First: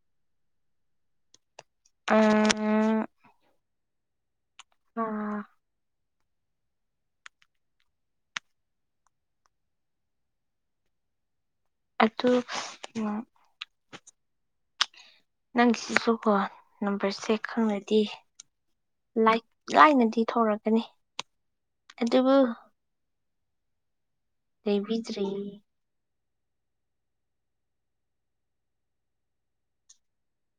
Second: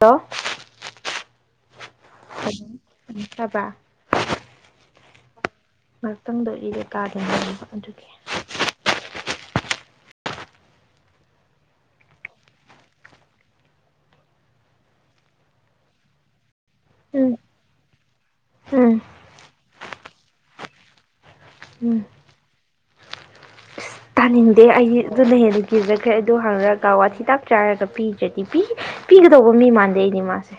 ꯇꯣ ꯑ [unintelligible] ꯑ ꯉꯥꯏꯍꯥꯛꯇꯪꯗꯔ ꯀꯥꯗꯅꯕ ꯑꯗꯨꯒꯤ ꯑꯣ ꯅꯪꯁꯤꯁꯨ ꯀꯣ ꯎꯝ ꯅꯝꯕꯔꯁꯦ ꯈꯪꯅꯗꯤ ꯎꯝ ꯂꯥꯏꯛ ꯂꯥꯏꯅꯗꯤ ꯊꯔꯛꯀꯅꯤ ꯎꯝ ꯑꯗꯕꯨ ꯇꯥꯅꯤꯡꯗꯦ ꯑꯩ ꯑꯗꯨ ꯂꯩꯕꯤꯗ꯭ꯔꯤ ꯂꯩ ꯑꯗꯨꯒꯤ ꯐꯩ ꯑꯗꯨ ꯍꯪꯉꯒ ꯋꯥꯊꯤꯗꯥꯛ ꯆꯥꯔꯒ ꯄꯤꯗ꯭ꯔꯗꯤ ꯄꯤ ꯄꯤꯒꯗꯧꯕ ꯃꯤ ꯃꯥꯟꯗꯩꯅꯦ ꯃꯥꯁꯦ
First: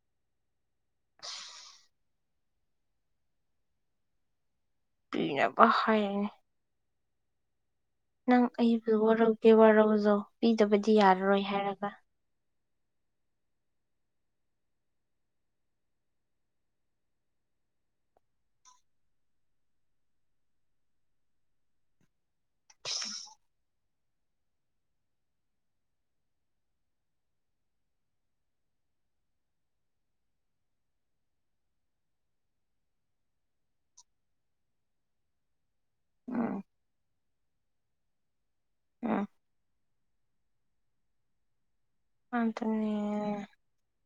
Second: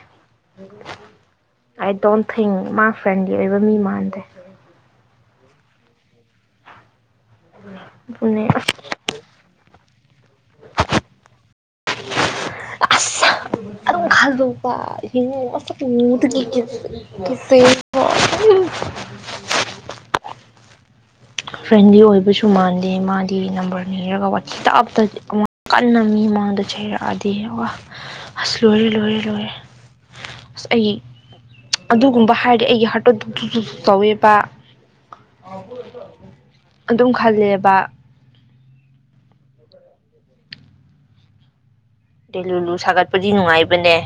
[unintelligible] ꯑꯥꯏ ꯗꯣꯟ ꯊꯤꯡ ꯃꯥ ꯐ꯭ꯔꯦꯟꯂꯤ ꯑꯣꯏꯕ ꯃꯤ ꯃꯥꯟꯗꯦ ꯄꯅꯅꯕ ꯍꯥꯏꯅ ꯑꯗꯨꯅꯦ ꯅꯪ ꯑꯩꯕꯨ ꯋꯥꯔꯧꯒꯦ ꯋꯥꯔꯧꯖꯣ ꯄꯤꯗꯕꯗꯤ ꯌꯥꯔꯔꯣꯏ ꯍꯥꯏꯔꯒ ꯕ ꯑꯁ ꯑꯗꯨꯝ ꯈꯜꯂꯨꯕ [unintelligible] ꯐ꯭ꯔꯦꯟꯂꯤ ꯑꯣꯏꯕꯁꯨ ꯃꯥꯟꯗꯦ ꯃꯥꯗꯤ ꯅꯝꯕꯔꯅꯤꯔꯒ ꯋꯥꯆꯦꯞꯇ ꯑꯃꯨꯛ ꯀꯟꯅ ꯃꯤ ꯃꯥꯡꯗ ꯆꯩꯔꯛꯑꯗꯤ ꯋꯥ ꯑꯁ ꯂꯣꯏꯔꯦ ꯂꯣꯏꯔꯦ ꯂꯣꯏꯔꯦ ꯑꯁ ꯑꯩ ꯑꯗꯨꯒꯨꯝꯕ ꯍꯥꯏꯗꯤ ꯑꯩꯒꯤ ꯍꯥꯔꯠꯇꯣ ꯗꯨꯛ ꯗꯨꯛ ꯗꯨꯛ ꯗꯨꯛ ꯇꯧꯋꯦꯕ ꯎꯝ ꯑꯗꯨꯝ ꯈꯜꯂꯦꯕ ꯎꯝ ꯗꯦꯂꯨꯂꯨ ꯑꯗꯨꯅꯦ ꯁꯥꯒꯠꯄꯗꯤ ꯅꯨꯡꯉꯥꯏꯕꯅꯦ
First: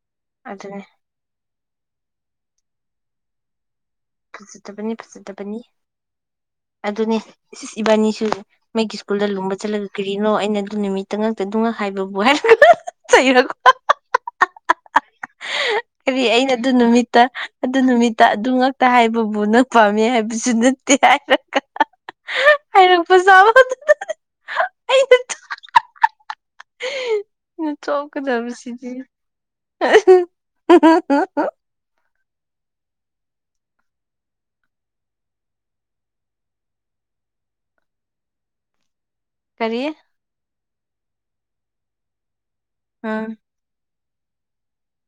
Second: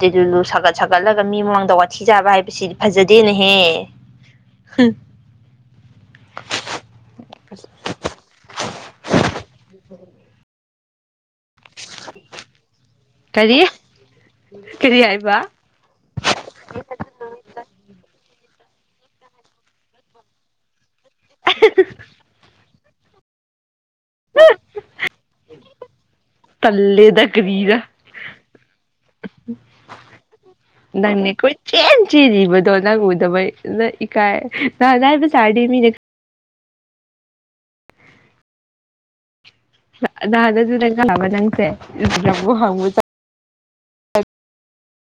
ꯗꯦꯂꯨꯂꯨ ꯁꯥꯒꯠ ꯑꯗꯨꯅꯦ ꯁꯥꯒꯠꯂꯒ ꯃꯤ ꯃꯃꯥꯡꯗ ꯋꯥ ꯊꯤ ꯆꯥꯕ ꯍꯥꯏꯕꯁꯤꯗꯤ ꯐꯖꯗꯦ ꯅꯍꯦ ꯐꯖꯗꯕꯅꯤ ꯐꯖꯗꯕꯅꯤ ꯑꯗꯨꯅꯦ ꯏꯁ ꯏꯁ ꯏꯕꯥꯅꯤꯁꯨ ꯃꯦꯛꯒꯤ ꯁ꯭ꯀꯨꯜꯗ ꯂꯨꯝꯕ ꯆꯠꯂꯒ ꯀꯔꯤꯅꯣ ꯑꯩꯅ ꯅꯨꯃꯤꯠ ꯈꯤꯇꯪ ꯉꯛꯇꯗꯨꯉ ꯍꯥꯏꯕꯕꯨ ꯍꯥꯏꯔ ꯀꯔꯤ ꯆꯩꯔꯀꯄ ꯀꯔꯤ ꯍꯥꯏꯕ ꯀꯔꯤ ꯑꯩꯅ ꯑꯗꯨ ꯅꯨꯃꯤꯠꯇ ꯑꯗꯨ ꯅꯨꯃꯤꯠꯇ ꯑꯗꯨ ꯇ ꯍꯥꯏꯕꯕꯨ ꯅꯪ ꯄꯥꯝꯃꯦ ꯍꯥꯏꯕꯁꯨ ꯅꯠ ꯇꯦ ꯍꯥꯏꯔꯒ ꯍꯥꯏꯩꯔꯛꯄ ꯁꯥꯕꯗꯨꯗ ꯇꯜꯂꯦꯗ ꯀꯔꯤꯔ ꯅꯣꯛꯀꯗꯕꯁꯤꯗꯤ ꯅꯪꯅꯦ ꯀꯣꯏ ꯆꯦꯟ ꯆꯦꯔꯤꯕꯗꯣ ꯅꯪ ꯎꯗꯕꯩ ꯅꯪ ꯏꯀꯥꯏ ꯅꯍꯥꯟ ꯅꯪꯅ ꯁꯥꯔꯗꯤ ꯃꯤꯅ ꯀꯔꯤ ꯗꯥꯗ ꯗꯨ ꯆꯪꯁꯜꯂꯕ ꯅꯪꯁꯦ ꯋꯥ ꯍꯪꯕ ꯎꯝ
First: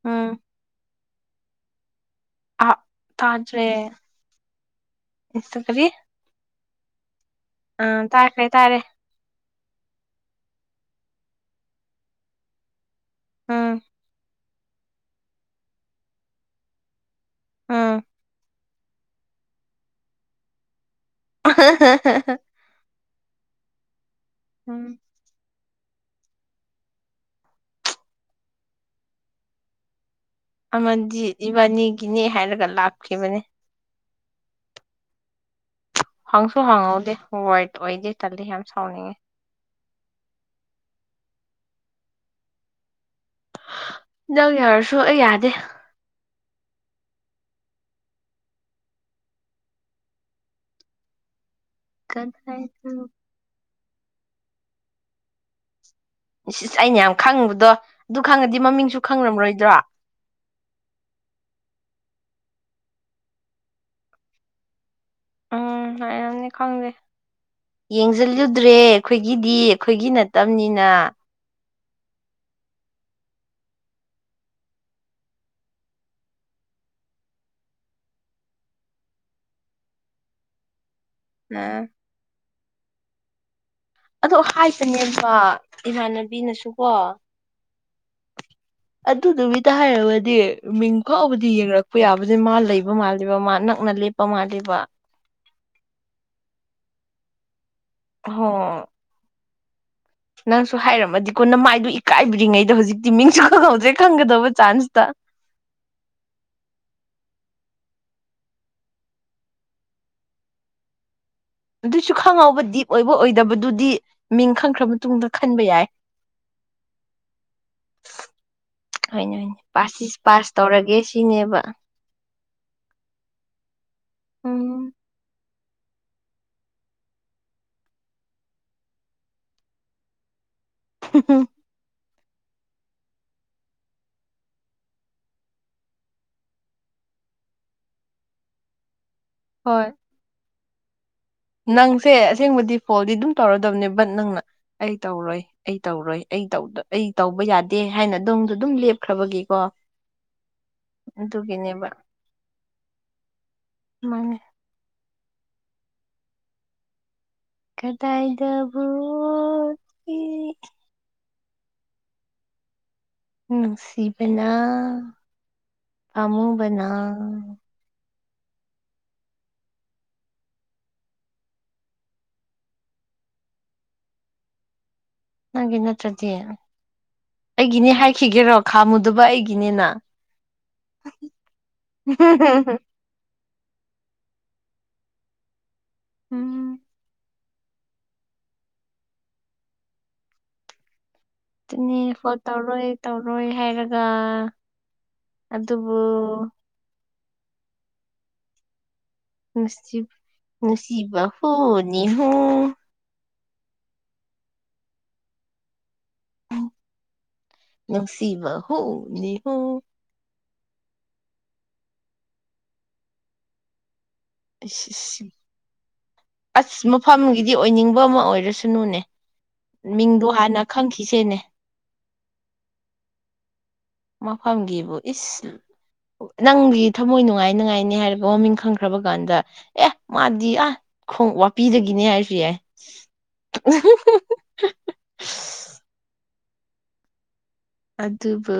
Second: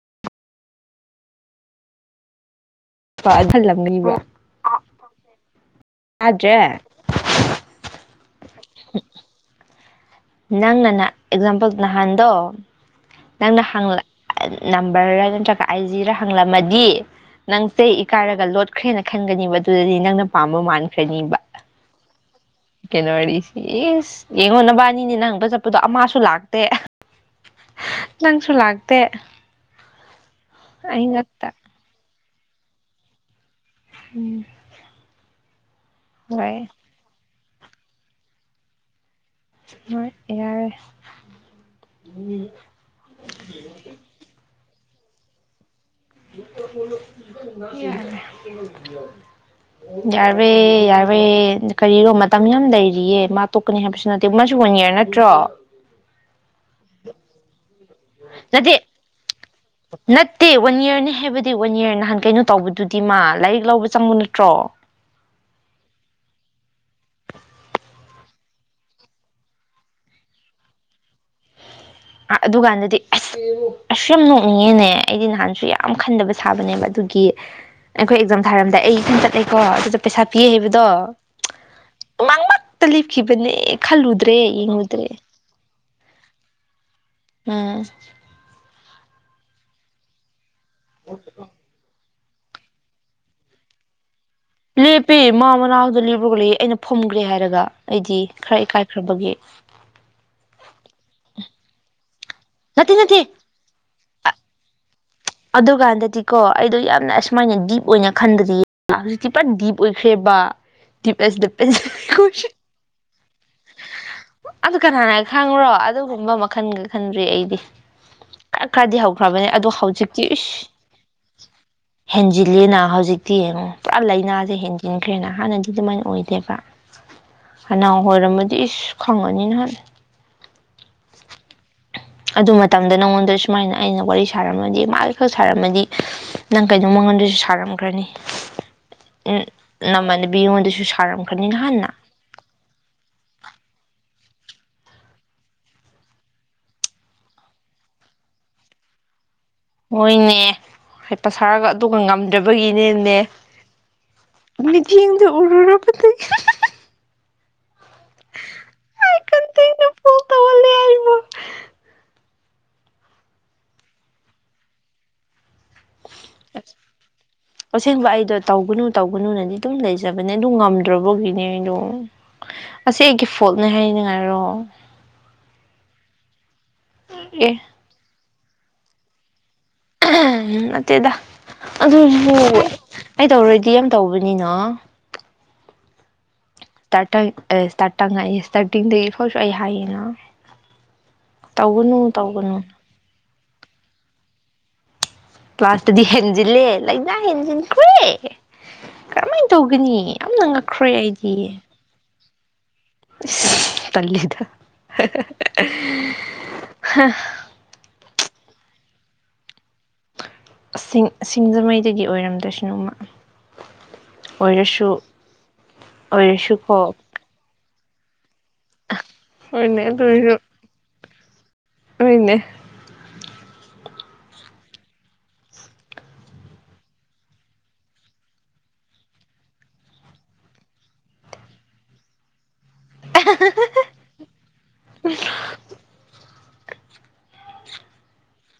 ꯎꯝ ꯑ ꯇꯥꯗ꯭ꯔꯦ ꯍꯜꯂꯝꯒꯅꯤꯗ ꯑꯥꯗ꯭ꯔꯦ ꯑ ꯇꯥꯏ ꯇꯥꯏ ꯇꯥꯔꯦ ꯅꯪ ꯅꯅ ꯑꯦꯛꯖꯥꯝꯄꯜ ꯅꯍꯥꯟꯗꯣ ꯅꯪꯅ ꯎꯝ ꯍꯥꯡꯂ ꯅꯝꯕꯔ ꯔ ꯅꯠꯇ꯭ꯔꯒ ꯑꯥꯏ ꯖꯤꯔ ꯍꯪꯂꯝꯃꯗꯤ ꯅꯪꯁꯦ ꯎꯝ ꯏ ꯀꯥꯏꯔꯒ ꯂꯣꯠ ꯈ꯭ꯔꯦꯅ ꯈꯟꯒꯅꯤꯕ ꯑꯗꯨꯗꯗꯤ ꯅꯪꯅ ꯄꯥꯝꯕ ꯃꯥꯥꯟ [inaudible] ꯀꯩꯅꫭ ꯋꯥꯔꯤꯁꯤ ꯏꯁ ꯌꯦꯡꯉꯣ ꯎꯝ ꯅꯕꯥꯟꯅꯤꯅ ꯅꯪꯇ ꯕꯆꯞ ꯑꯗꯣ ꯑꯃꯁꯨ ꯂꯥꯛꯇꯦ ꯅꯪꯁꯨ ꯂꯥꯛꯇꯦ ꯑꯩ ꯑꯃꯗꯤꯗꯤ ꯉꯛꯇ ꯏꯕꯥꯅꯤꯒꯤꯅꯦ ꯍꯦꯟꯒ ꯂꯥꯛꯈꯤ ꯃꯅꯦ ꯎꯝ ꯍꯪꯁꯨ ꯍꯣꯏ ꯍꯪꯉꯗꯦ ꯋꯥꯏꯠ ꯑꯣꯏꯗꯦ ꯇꯜꯂꯤ ꯌꯥꯝ ꯁꯥꯎꯅꯤꯡꯉꯦ ꯃ ꯏꯌꯥꯔ ꯅꯪ ꯌꯥꯔꯁꯨ ꯑꯩ ꯌꯥꯗꯦ ꯌꯥꯕ ꯌꯥꯕ ꯀꯔꯤꯅꯣ ꯃꯇꯝ ꯌꯥꯝ ꯀꯗꯥꯏꯗꯅꯣ ꯂꯩꯔꯤꯌꯦ ꯃꯥꯣꯛ ꯅꯤ ꯍꯥꯏꯕꯁꯨ ꯅꯠꯇꯦ ꯃꯥꯁꯨ ꯋꯥꯟ ꯌꯥꯌꯥꯔ ꯅꯠꯇ꯭ꯔꯣ ꯁꯤꯁ ꯑꯩꯅ ꯌꯥꯝ ꯈꯪꯉꯨꯕꯗꯣ ꯑꯗꯨ ꯈꯪꯉꯗꯤ ꯅꯠꯇꯦ ꯃꯃꯤꯡꯁꯨ ꯈꯪꯉꯝꯔꯣꯏ ꯅꯠꯇꯦ ꯋꯥꯟ ꯏꯔꯅꯦ ꯍꯥꯏꯕꯗꯤ ꯋꯥꯟ ꯏꯔ ꯅꯍꯥꯟ ꯀꯩꯅꯣ ꯇꯧꯕꯗꯨꯗꯤ ꯃꯥ ꯂꯥꯏꯔꯤꯛ ꯂꯧꯕ ꯆꯪꯉꯨ ꯅꯠꯇ꯭ꯔꯣ ꯎꯝ ꯍꯥꯏꯗꯤ ꯈꯪꯗꯦ ꯌꯦꯡꯁꯤꯜꯂꯨꯗ꯭ꯔꯦ ꯑꯩꯈꯣꯏꯒꯤꯗꯤ ꯑꯩꯈꯣꯏꯒꯤ ꯅꯠꯇꯕꯅꯤꯅ ꯑꯗꯨꯀꯥꯟꯗꯗꯤ ꯑꯁ ꯑꯁꯁꯨ ꯌꯥꯝ ꯅꯣꯛꯅꯤꯡꯉꯦꯅꯦ ꯑꯩꯗꯤ ꯅꯍꯥꯟꯁꯨ ꯌꯥꯝ ꯈꯟꯗꯕ ꯁꯥꯕꯅꯦꯕ ꯑꯗꯨꯒꯤ ꯑꯩꯈꯣꯏ ꯑꯦꯛꯖꯥꯝ ꯊꯥꯔꯝꯗꯥꯏ ꯑꯩ ꯏꯈꯤ ꯆꯠꯂꯦꯀꯣ ꯑꯗꯨꯗ ꯄꯩꯁꯥ ꯄꯤ ꯍꯥꯏꯕꯗꯣ ꯑꯝ ꯂꯦꯞꯈꯤꯕꯅꯦ ꯈꯜꯂꯨꯗ꯭ꯔꯦ ꯌꯦꯡꯉꯨꯗ꯭ꯔꯦ ꯏꯃꯥꯟꯅꯕꯤꯅꯁꯨ ꯀꯣ ꯑ ꯑꯗꯨꯗꯨꯕꯤꯇ ꯍꯥꯏꯔꯕꯗꯤ ꯃꯤꯡ ꯐꯥꯎꯕꯗꯤ ꯌꯦꯡꯉꯛꯄ ꯌꯥꯕ ꯃꯥ ꯂꯩꯕ ꯃꯥꯜꯂꯤꯕ ꯃꯥ ꯅꯛꯅꯞ ꯂꯦꯄꯤ ꯃꯥꯃ ꯍꯔꯥꯎꯗ ꯂꯤꯕꯒ ꯂꯩ ꯑꯩꯅ ꯐꯨꯝꯈ꯭ꯔꯦ ꯍꯥꯏꯔꯒ ꯑꯩꯗꯤ ꯍꯣ ꯈꯔ ꯏꯀꯥꯏꯈ꯭ꯔꯕꯒꯤ ꯅꯪꯁꯨ ꯍꯥꯏꯔꯝꯃꯗꯤꯀꯣ ꯅꯃꯥꯏꯗꯨ ꯀꯥꯏꯕꯤ꯭ꯔꯤꯉꯩꯗ ꯅꯠꯇꯦ ꯍꯧꯖꯤꯛꯇꯤ ꯅꯠꯇꯦ ꯃꯤꯡꯁꯨ ꯈꯪꯉꯧꯖꯤ ꯈꯪꯒꯗꯕ ꯆꯥꯟꯁꯇ ꯑꯗꯨꯀꯥꯟꯗꯗꯤꯀꯣ ꯑꯩꯗꯣ ꯌꯥꯝꯅ ꯑꯁꯨꯃꯥꯏꯅ ꯗꯤꯞ ꯑꯣꯏꯅ ꯈꯟꯗꯗꯤ ꯍꯧꯖꯤꯛꯇꯤ ꯄꯨꯔꯥ ꯗꯤꯞ ꯑꯣꯏꯈ꯭ꯔꯦꯕ ꯑꯗꯨꯁꯨ ꯈꯪꯍꯧꯕ ꯗꯤꯞ ꯑꯣꯏꯕ ꯑꯣꯏꯗꯕꯗꯨꯗꯤ ꯃꯤꯡ ꯑꯗꯨ ꯈꯪꯈ꯭ꯔ ꯀꯅꯥꯅ ꯃꯇꯨꯡꯗ ꯈꯟꯕ ꯈꯪꯉ꯭ꯔꯣ ꯌꯥꯏ ꯑꯗꯨꯒꯨꯝꯕ ꯃꯈꯜꯒ ꯈꯟꯗ꯭ꯔꯤ ꯑꯩꯗꯤ ꯈꯔ ꯈꯔꯗꯤ ꯍꯣꯏꯅꯦ ꯍꯧꯈ꯭ꯔꯕꯅꯦ ꯍꯣꯏꯅꯦ ꯑꯗꯨ ꯄꯥꯁꯁꯤ ꯍꯧꯖꯤꯛꯇꯤꯁ ꯄꯥꯁ ꯇꯧꯔꯒꯦ ꯁꯤꯅꯦꯕ ꯍꯦꯟꯖꯤꯂꯦꯅ ꯍꯧꯖꯤꯛꯇꯤ ꯌꯦꯡꯉꯛ ꯄꯨꯔꯥ ꯂꯥꯏꯅꯥꯁꯦ ꯎꯝ ꯍꯦꯟꯖꯤꯟꯈ꯭ꯔꯦꯅ ꯍꯥꯟꯅꯗꯤ ꯑꯗꯨ ꯑꯗꯨꯃꯥꯏꯅ ꯑꯣꯏꯗꯦꯕ ꯍꯅꯥ ꯑꯣꯏꯔꯝꯃꯗꯤ ꯏꯁ ꯈꯪꯉꯅꯤꯅ ꯈ [unintelligible] ꯑꯗꯨ ꯃꯇꯝꯗ ꯅꯪꯉꯣꯟꯗ ꯁꯨꯃꯥꯏꯅ ꯑꯩꯅ ꯋꯥꯔꯤ ꯁꯥꯔꯝꯃꯗꯤ ꯃꯥ ꯈꯛ ꯁꯥꯔꯝꯃꯗꯤ ꯅꯪ ꯀꯩꯅꯣ ꯃꯉꯣꯟꯗꯁꯨ ꯁꯥꯔꯝꯈ꯭ꯔꯅꯤ ꯎꯝ ꯍꯣꯏ ꯅ ꯃꯅꯦ ꯤ ꯁꯤ ꯁꯥꯔꯝꯃꯤ ꯅꯪꯁꯦ ꯑꯁꯦꯡꯕꯗꯤ ꯐꯣꯜꯗꯤ ꯑꯗꯨꯝ ꯇꯧꯔꯗꯕꯅꯦ ꯕꯠ ꯅꯪꯅ ꯑꯩ ꯇꯧꯔꯣꯏ ꯑꯩ ꯇꯧꯔꯣꯏ ꯑꯩ ꯑꯩ ꯇꯧꯕ ꯌꯥꯗꯦ ꯍꯥꯏꯅ ꯑꯗꯨꯝꯗ ꯑꯗꯨꯝ ꯂꯦꯞꯈ꯭ꯔꯕꯒꯦ ꯃꯣꯏꯅꯦ ꯍꯥꯏꯐꯠ ꯁꯥꯔꯒ ꯑꯗꯨꯒꯤꯅꯦꯕ ꯑꯗꯨꯒ ꯉꯝꯗꯕꯒꯤꯅꯦꯅꯦ ꯃꯥꯅꯦ ꯎꯔꯔꯄꯗꯤ ꯀꯗꯥꯏꯗꯕꯣ ꯀꯟꯇꯦꯛꯅ ꯐꯣꯜ ꯇꯧꯍꯜꯂꯦ ꯑꯩꯕꯨ ꯅꯨꯡꯁꯤꯕꯅ ꯑꯃꯨꯕꯅꯥ ꯑꯁꯦꯡꯕ ꯑꯩꯗꯣ ꯇꯧꯒꯅꯨ ꯇꯧꯒꯅꯨꯅꯗꯤ ꯑꯗꯨꯝ ꯂꯩꯖꯕꯅꯦ ꯑꯗꯨ ꯉꯝꯗ꯭ꯔꯕꯒꯤꯅꯦ ꯑꯩꯗꯣ ꯑꯁꯤꯁ ꯑꯩꯒꯤ ꯐꯣꯜꯠꯅꯦ ꯍꯥꯏꯅꯤꯡꯉꯥꯏꯔꯣ ꯅꯪꯒꯤ ꯅꯠꯇ꯭ꯔꯗꯤ ꯑꯦ ꯑꯩꯒꯤꯅꯦ ꯍꯥꯏꯈꯤꯒꯦꯔꯣ ꯈꯝꯨꯗꯕ ꯑꯩ ꯅꯠꯇꯦꯗ ꯑꯗꯨꯕꯨ ꯑꯩ ꯇꯧꯔꯣꯏꯗꯤ ꯁꯤ ꯌꯥꯝ ꯇꯧꯕꯅꯤꯅ ꯎꯝ ꯏꯁꯇꯥꯇꯇꯥꯇ ꯏꯁꯇꯥꯔꯇꯤꯡꯗꯒꯤ ꯐꯔꯁꯨ ꯑꯩ ꯍꯥꯏꯌꯦꯅ ꯇꯧꯒꯅꯨ ꯑꯗꯨꯅꯦ ꯐꯣ ꯇꯧꯒꯅꯨ ꯇꯧꯔꯣꯏ ꯇꯧꯔꯣꯏ ꯍꯥꯏꯔꯒ ꯂꯇꯗꯤ ꯑꯗꯨꯕꯨ ꯍꯟꯖꯂꯦ ꯅ ꯍꯤꯟꯁꯤꯤꯟ ꯈꯏꯦ ꯀꯔꯍꯥꯏꯅ ꯇꯧꯒꯅꯤ ꯅꯨꯡꯁꯤ ꯌꯥꯝꯅꯪ ꯉꯛꯈ꯭ꯔꯣꯏ ꯑꯩꯗꯤ ꯑꯣ ꯇꯜꯂꯤꯗ ꯅꯨꯡꯁꯤꯕ ꯍ ꯃꯤꯅꯤ ꯍꯣ ꯁꯤꯡ ꯁꯤꯡꯖꯃꯩꯗꯒꯤ ꯑꯣꯏꯔꯝꯗꯁꯅꯨꯃ ꯑ ꯑꯣꯏꯔꯁꯨꯀꯣ ꯑꯁ ꯃꯐꯝꯒꯤꯗꯤ ꯑꯣꯏꯅꯤꯡꯕ ꯑꯃ ꯑꯣꯏꯔꯦ ꯁꯅꯨꯅꯦ ꯍꯣꯏꯅꯦ ꯑꯗꯨ ꯃꯤꯡꯗꯣ ꯑꯣꯏꯔꯁꯨ ꯍꯥꯟꯅ ꯈꯪꯈꯤꯁꯦꯅꯦ ꯍꯣꯏꯅꯦ ꯃꯐꯝꯒꯤꯕꯨ ꯏꯁ ꯅꯪꯒꯤ ꯊꯃꯣꯏ ꯅꯨꯡꯉꯥꯏ ꯉꯥꯏꯅꯦ ꯍꯥꯏꯔꯒ ꯃꯃꯤꯡ ꯈꯪꯈ꯭ꯔꯕ ꯀꯥꯟꯗ ꯑꯦ ꯃꯥꯗꯤ ꯑ ꯈꯣꯡ ꯋꯥꯄꯤꯗꯒꯤꯅꯦ ꯍꯥꯏꯔꯁꯨ ꯌꯥꯏ [unintelligible] ꯑꯗꯨꯕꯨ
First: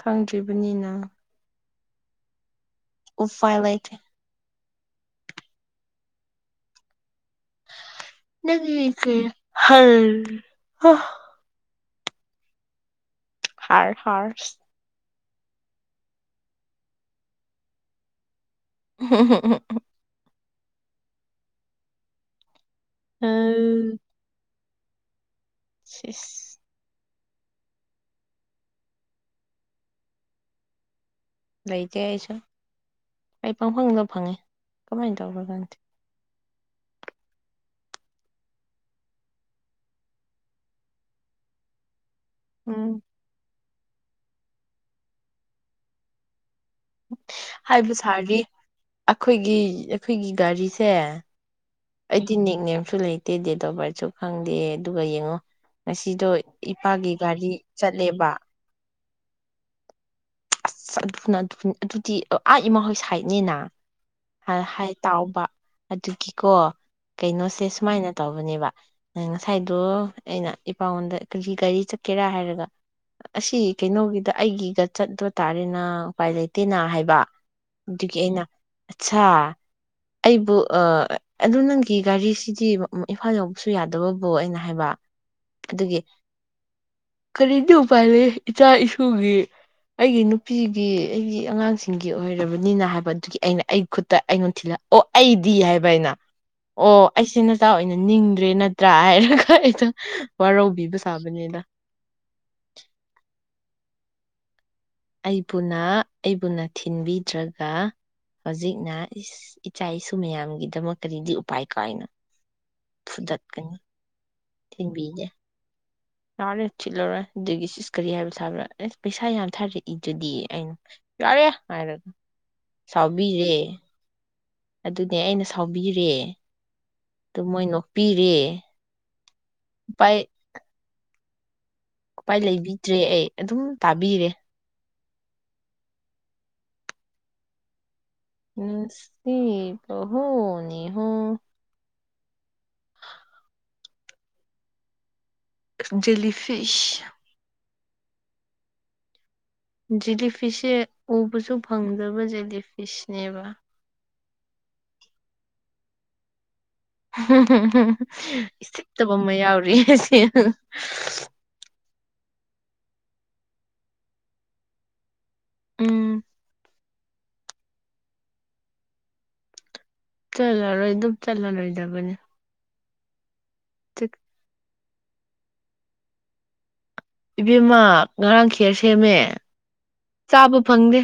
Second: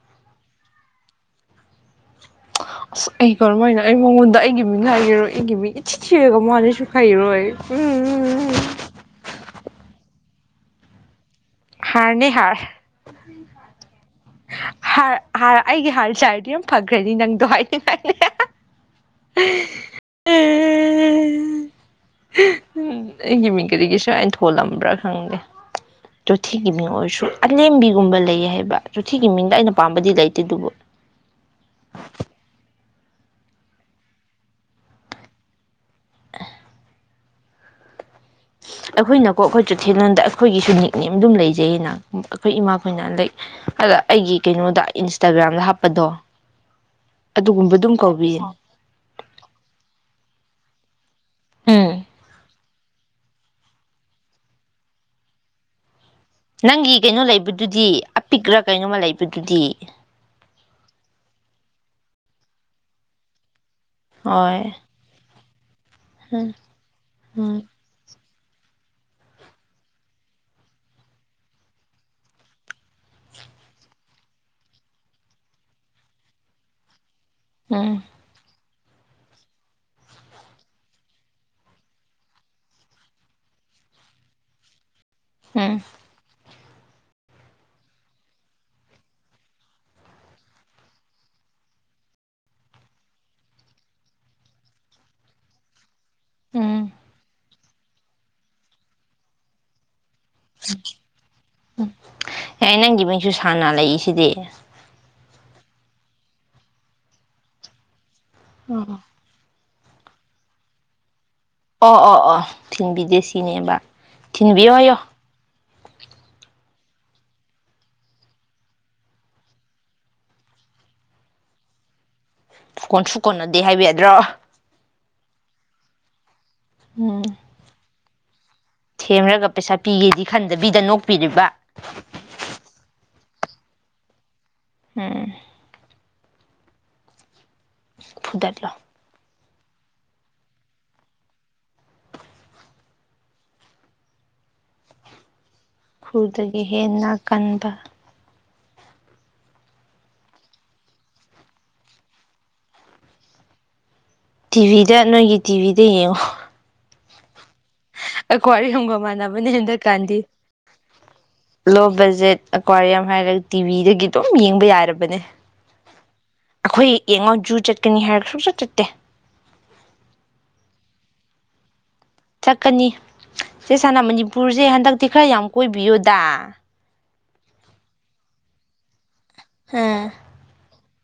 ꯈꯪꯗ꯭ꯔꯤꯕꯅꯤꯅ ꯑꯁ ꯑꯩ ꯎꯄꯥꯏ ꯀꯔꯝꯥꯏꯅ ꯂꯩꯇꯦ ꯑꯩ ꯃꯉꯣꯟꯗ ꯑꯩꯒꯤ ꯃꯤ ꯉꯥꯏꯈꯤꯦꯔꯣꯏ ꯏꯒꯤ ꯃꯤ ꯏꯊꯤ ꯊꯤꯑꯦꯒ ꯃꯥꯅꯁꯨꯨꯈꯥꯏꯔꯣꯏ ꯅꯪꯒꯤ ꯀ꯭ꯔꯤꯔꯥ ꯍꯜ ꯑ ꯍꯥꯥꯔꯅꯦ ꯍꯥꯔ ꯍꯥꯔ ꯍꯥꯔ ꯍꯥꯔ ꯍꯥꯔ ꯑꯩꯒꯤ ꯍꯥꯔ ꯆꯥꯔꯗꯤ ꯌꯥꯝ ꯐꯈ꯭ꯔꯅꯤ ꯅꯪꯗꯣ ꯍꯥꯏꯅꯤꯡꯉꯥꯏꯅꯦ ꯎꯝꯝ ꯑꯦ ꯑꯩꯒꯤꯃꯤꯡ ꯀꯔꯤꯒꯤ ꯎꯝ ꯁꯨꯃꯥꯏꯅ ꯊꫭꯜꯂꯝ ꯕ꯭ꯔꯥ ꯈꯪꯗꯦ ꯁꯤꯁ ꯆꫭꯊꯦꯒꯤ ꯃꯤꯡ ꯑꯣꯏꯔꯁꯨ ꯑꯂꯦꯝꯕꯤꯒꯨꯝꯕ ꯂꯩꯌꯦ ꯍꯥꯏꯕ ꯆꫭꯊꯦꯒꯤ ꯃꯤꯡꯗ ꯑꯩꯅ ꯄꯥꯝꯕꯗꯤ ꯂꯩꯇꯦ ꯑꯗꯨꯕꯨ ꯂꯩꯇꯦ ꯑꯩꯁꯨ ꯑꯩ ꯄꯪꯐꯪꯗ ꯐꯪꯉꯦ ꯀꯃꯥꯏꯅ ꯇꯧꯕ꯭ꯔꯥ ꯈꯪꯗꯦ ꯑꯩꯈꯣꯏꯅꯀꯣ ꯑꯩꯈꯣꯏ ꯆꫭꯊꯦꯂꫭꯟꯗ ꯑꯩꯈꯣꯏꯒꯤꯁꯨ ꯅꯤꯛꯅꯦꯝ ꯗꯨꯝ ꯂꯩꯖꯩꯌꯦꯅ ꯑꯩꯈꯣꯏ ꯎꯝ ꯏꯃꯥꯈꯣꯏꯅ ꯂꯩꯛ ꯑꯗ ꯑꯩꯒꯤ ꯀꯩꯅꯣꯗ ꯏꯟꯁꯇꯥꯒ꯭ꯔꯥꯝꯗ ꯍꯥꯞꯄꯗꯣ ꯑꯗꯨꯒꯨꯝꯕ ꯍꯥꯏꯕ ꯑꯗꯨꯝ ꯁꯥꯔꯤ ꯀꯧꯕꯤꯌꯦ ꯑꯩꯈꯣꯏꯒꯤ ꯑꯩꯈꯣꯏꯒꯤ ꯒꯥꯔꯤ ꯇꯦ ꯎꯝ ꯑꯩꯗꯤ ꯅꯤꯛꯅꯦꯝ ꯁꯨ ꯂꯩꯇꯦ ꯗꯦꯠ ꯑꫭꯕ ꯕꯥꯔꯠꯁꯨ ꯈꯪꯗꯦ ꯑꯗꯨꯒ ꯌꯦꯡꯉꯣ ꯉꯁꯤꯗꯣ ꯅꯪꯒꯤ ꯏꯄꯥꯒꯤ ꯀꯩꯅꯣ ꯒꯥꯔꯤ ꯂꯩꯕꯗꯨꯗꯤ ꯆꯠꯂꯦꯕ ꯑꯄꯤꯛꯔ ꯀꯩꯅꯣꯝꯃ ꯂꯩ ꯕꯗꯨꯗꯤ ꯑꯁ ꯑꯗꯨꯅ ꯑꯗꯨ ꯑꯗꯨꯗꯤ ꯑ ꯏꯃꯥꯍꯣꯏ ꯁꯥꯏꯠꯅꯤꯅ ꯍꯥꯏ ꯍꯣꯏ ꯍꯥꯏ ꯇꯥꯎꯕ ꯑꯗꯨꯒꯤꯀꯣ ꯎꯝ ꯎꯝ ꯀꯩꯅꯣꯁꯦ ꯁꯨꯃꯥꯏꯅ ꯇꯧꯕꯅꯦꯕ ꯉꯁꯥꯏꯗꯣ ꯑꯩꯅ ꯏꯄꯥꯥ ꯉꫭꯟꯗ ꯀꯔꯤꯒꯤ ꯒꯥꯔꯤ ꯆꯠꯀꯦꯔꯥ ꯍꯥꯏꯔꯒ ꯑꯁꯤ ꯀꯩꯅꯣꯒꯤꯗ ꯑꯩꯒꯤꯒ ꯆꯠ ꯇꯥꯔꯦꯅ ꯎꯄꯥꯏ ꯂꯩꯇꯦꯅ ꯍꯥꯏꯕ ꯎꯝ ꯑꯗꯨꯒꯤ ꯑꯩꯅ ꯑꯠꯁꯥ ꯑꯩꯕꯨ ꯑ ꯑꯗꯨ ꯅꯪꯒꯤ ꯒꯥꯔꯤꯁꯤꯗꯤ ꯏꯝꯐꯥꯜ ꯌꯧꯕꯁꯨ ꯌꯥꯗꯕꯕꯨ ꯑꯩꯅ ꯍꯥꯏꯕ ꯎꯝ ꯑꯗꯨꯒꯤ ꯀꯔꯤꯗꯤ ꯎꯄꯥꯏ ꯂꯩ ꯏꯆꯥ ꯏꯁꯨꯒꯤ ꯑꯩꯒꯤ ꯅꯨꯄꯤꯒꯤ ꯑꯩꯒꯤ ꯑꯉꯥꯡꯁꯤꯡꯒꯤ ꯑꯣꯏꯔꯕꯅꯤꯅ ꯍꯥꯏꯕ ꯑꯗꯨꯒꯤ ꯑꯩꯅ ꯑꯩ ꯈꯨꯠꯇ ꯑꯩꯉꯣꯟ ꯊꯤꯜꯂꯛ ꯑꯣ ꯑꯩꯗꯤ ꯍꯥꯏꯕ ꯑꯩꯅ ꯎꯝ ꯑꯣ ꯑꯩꯁꯤꯅ ꯇꯥ ꯑꯣꯏꯅ ꯅꯤꯡꯗ꯭ꯔꯦ ꯅꯠꯇ꯭ꯔꯥ ꯍꯥꯏꯔꯒ ꯑꯩꯗ ꯑꯦ ꯅꯪꯒꯤ ꯃꯤꯡꯁꯨ ꯁꯥꯟꯅ ꯂꯩꯏꯁꯤꯗꯤ ꯑꯩꯕꯨꯅ ꯑꯩꯕꯨꯅ ꯊꯤꯟꯕꯤꯗ꯭ꯔꯒ ꯑꯣ ꯍꯧꯖꯤꯛꯅ ꯏꯁ ꯏꯆꯥ ꯏꯁꯨ ꯃꯌꯥꯝꯒꯤꯗꯃꯛ ꯀꯔꯤꯗꯤ ꯎꯄꯥꯏ ꯑꯣ ꯀꯥꯏꯅ ꯑꯣ ꯑꯣ ꯐꯨꯗꯠꯀꯅꯤ ꯐꯤꯟꯕꯤꯗꯦꯁꯤꯅꯦꯕ ꯊꯤꯟꯕꯤꯌꯨ ꯍꯥꯏꯌꯣ ꯌꯥꯎꯔꯦ ꯊꯤꯠꯂꯔꯣꯏ ꯑꯗꯨꯒꯤ ꯆꯤꯁ ꯀꯔꯤ ꯍꯥꯏꯕ ꯊꯥꯕꯥ ꯑꯁ ꯄꯩꯁꯥ ꯌꯥꯝ ꯊꯥꯔꯛꯏꯗꯨꯗꯤ ꯑꯩꯅ ꯌꯥꯔꯦ ꯍꯥꯏꯔꯒ ꯀꯣꯟꯁꯨ ꯁꯥꯎꯕꯤꯔꯦ ꯀꯣꯟꯅꯗꯦ ꯍꯥꯏꯕꯤ ꯌꯥꯗ꯭ꯔꯣ ꯑꯗꯨꯅꯦ ꯑꯩꯅ ꯁꯥꯎꯕꯤꯔꯦ ꯑꯗꯨ ꯃꯣꯏ ꯅꯣꯛꯄꯤꯔꯦ ꯀꯦꯃꯦꯒ ꯄꯩꯁꯥ ꯎꯄꯥꯏ ꯄꯤꯒꯦꯗꯤ ꯈꯟꯗꯕꯤꯗꯅꯣ ꯄꯤꯔꯤꯕ ꯎꯄꯥꯏ ꯂꯩꯕꯤꯗ꯭ꯔꯦ ꯑꯩ ꯑꯗꯨꯝ ꯇꯥꯕꯤꯔꯦ ꯎꯝ ꯎꯝ ꯐꯨꯗꯠꯂꯣ ꯅꯨꯪꯁꯤꯕꯥ ꯍꯨ ꯅꯤ ꯍꯨ [inaudible] [unintelligible] ꯈꯨꯔꯗꯒꯤ ꯖꯦꯂꯤꯐꯤꯁ ꯍꯦꯟꯅ ꯀꯟꯕ ꯖꯤꯂꯤ ꯐꯤꯁꯁꯦ ꯎꯕꯁꯨ ꯐꯪꯗꯕ ꯖꯤꯂꯤ ꯐꯤꯁꯅꯦꯕ ꯇꯤꯚꯤꯗ ꯅꯣꯏꯒꯤ ꯇꯤꯚꯤꯗ ꯌꯦꯡꯉꯣ ꯎꯝꯝꯝ ꯑꯦꯀ꯭ꯋꯥꯔꯤꯌꯝꯒ ꯏꯁꯤꯠꯇꯕ ꯑꯃ ꯃꯥꯟꯅꯕꯅꯦ ꯌꯥꯎꯔꯤꯁꯦ ꯍꯟꯗꯛꯀꯥꯟꯗꯤ ꯑꯩꯀ꯭ꯋꯥꯔꯤꯝ ꯍꯥꯏꯔꯒ ꯇꯤꯚꯤꯗꯒꯤ ꯑꯗꯨꯝ ꯌꯦꯡꯕ ꯌꯥꯔꯕꯅꯦ ꯎꯝ ꯑꯩꯈꯣꯏ ꯌꯦꯡꯉꯣ ꯖꯨ ꯆꯠꯀꯅꯤ ꯍꯥꯏꯔꯒ ꯁꯨꯡꯆꯠ ꯆꯠꯇꯦ ꯆꯂꯔꯣꯏ ꯑꯗꯨꯝ ꯆꯠꯂꯔꯣꯏꯗꯕꯅꯦ ꯀꯅꯤ ꯁꯦ ꯁꯅ ꯃꯅꯤꯄꯨꯔꯁꯦ ꯍꯟꯗꯛ ꯈꯔ ꯌꯥꯝ ꯀꯣꯏꯕꯤꯌꯨꯗ ꯏꯕꯦꯝꯃ ꯉꯔꯥꯡ ꯈꯦꯔ ꯁꯦꯝꯃꯦ ꯎꯝ ꯆꯥꯕ ꯐꯪꯗꯦ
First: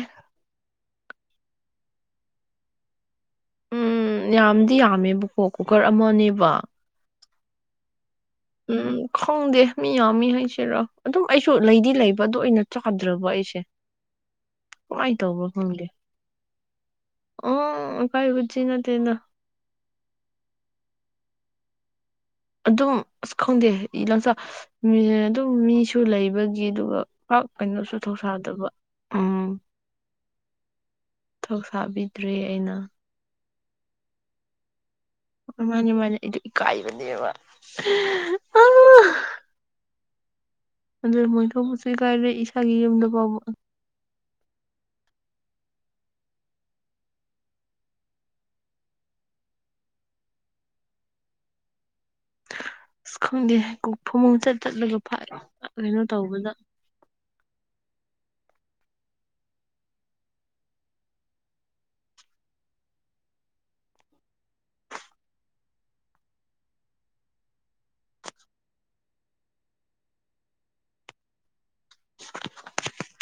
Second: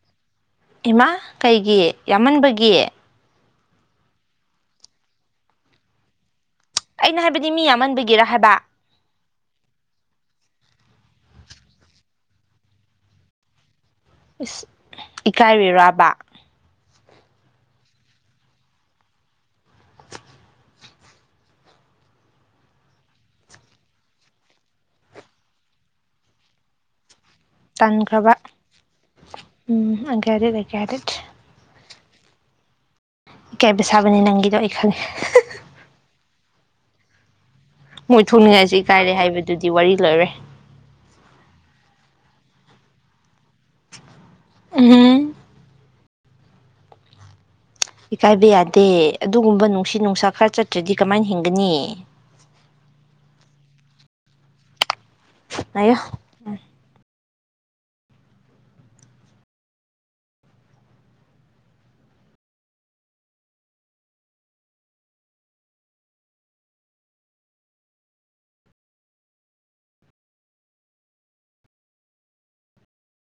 ꯏꯃꯥ ꯀꯩꯒꯤ ꯌꯥꯝꯃꯟꯕꯒꯤ ꯎꯝ ꯌꯥꯝꯗꯤ ꯌꯥꯝꯃꯦꯕꯀꯣ ꯀꯨꯀꯔ ꯑꯃꯅꯦꯕ ꯑꯩꯅ ꯍꯥꯏꯕꯗꯤ ꯃꯤ ꯌꯥꯝꯃꯟꯕꯒꯤꯔ ꯍꯥꯏꯕ ꯎꯝ ꯈꯡꯗꯦ ꯃꯤ ꯌꯥꯃꯤ ꯃꯤ ꯍꯥꯏꯁꯦꯔꯣ ꯑꯗꯨ ꯑꯩꯁꯨ ꯂꯩꯗꯤ ꯂꯩꯕ ꯑꯗꯨ ꯑꯣꯏꯅ ꯆꯥꯗ꯭ꯔꯕ ꯑꯩꯁꯦ ꯀꯃꯥꯏꯅ ꯇꯧꯕ꯭ꯔꯥ ꯈꯪꯗꯦ ꯏꯀꯥꯏꯕꯤꯔꯕ ꯑꯣ ꯀꯥꯏ ꯍꯧꯖꯤ ꯅ ꯇꯅ ꯑꯗꯨꯝ ꯑꯁ ꯈꯪꯗꯦ ꯂꯝꯆ ꯑꯗꯨꯝ ꯃꯤꯁꯨ ꯂꯩꯕꯒꯤ ꯑꯗꯨꯒ ꯀꯩꯅꯣꯁꯨ ꯇꯟꯈ꯭ꯔꯕ ꯊꯧꯁꯥꯗꯕ ꯎꯝ ꯎꯝ ꯑꯟꯒ꯭ꯔꯦꯗꯦꯠ ꯑꯟꯒ꯭ꯔꯦꯗꯦꯠ ꯊꯧꯁꯥꯕꯤ ꯇ꯭ꯔꯦ ꯑꯩꯅ ꯏ ꯀꯥꯏꯕ ꯁꯥꯕꯅꯤ ꯅꯪꯒꯤꯗꯣ ꯑꯩ ꯈꯜꯂꯤꯦ ꯃꯥꯅꯦ ꯃꯥꯅꯦ ꯏꯀꯥꯏꯕꯅꯦꯕ ꯃꯣꯏ ꯊꯣꯡꯅꯤꯡꯉꯥꯏꯁꯤ ꯏ ꯀꯥꯏꯔꯦ ꯍꯥꯏꯕꯗꯨꯗꯤ ꯋꯥꯔꯤ ꯂꯩꯔꯦ ꯑꯗꯨ ꯃꯣꯏ ꯊꯣꯛꯧꯕꯁꯨ ꯀꯥꯏꯔꯦ ꯏꯁꯥꯒꯤ ꯌꯨꯝꯗ ꯐꯥꯎꯕ ꯑꯦꯝ ꯏꯀꯥꯏꯕ ꯌꯥꯗꯦ ꯑꯗꯨꯒꯨꯝꯕ ꯅꯨꯡꯁꯤꯠ ꯅꯨꯡꯁꯥ ꯈꯔ ꯆꯠꯇ꯭ꯔꯗꯤ ꯀꯃꯥꯏꯅ ꯍꯤꯡꯒꯅꯤ ꯑꯁ ꯈꯪꯗꯦ ꯀꯣꯛ ꯐꯃ ꯆꯠ ꯆꯠꯂꯒ ꯐ ꯉꯥꯏꯌꯣ ꯀꯩꯅꯣ ꯇꯧꯕꯗ ꯎꯝ [inaudible] [unintelligible]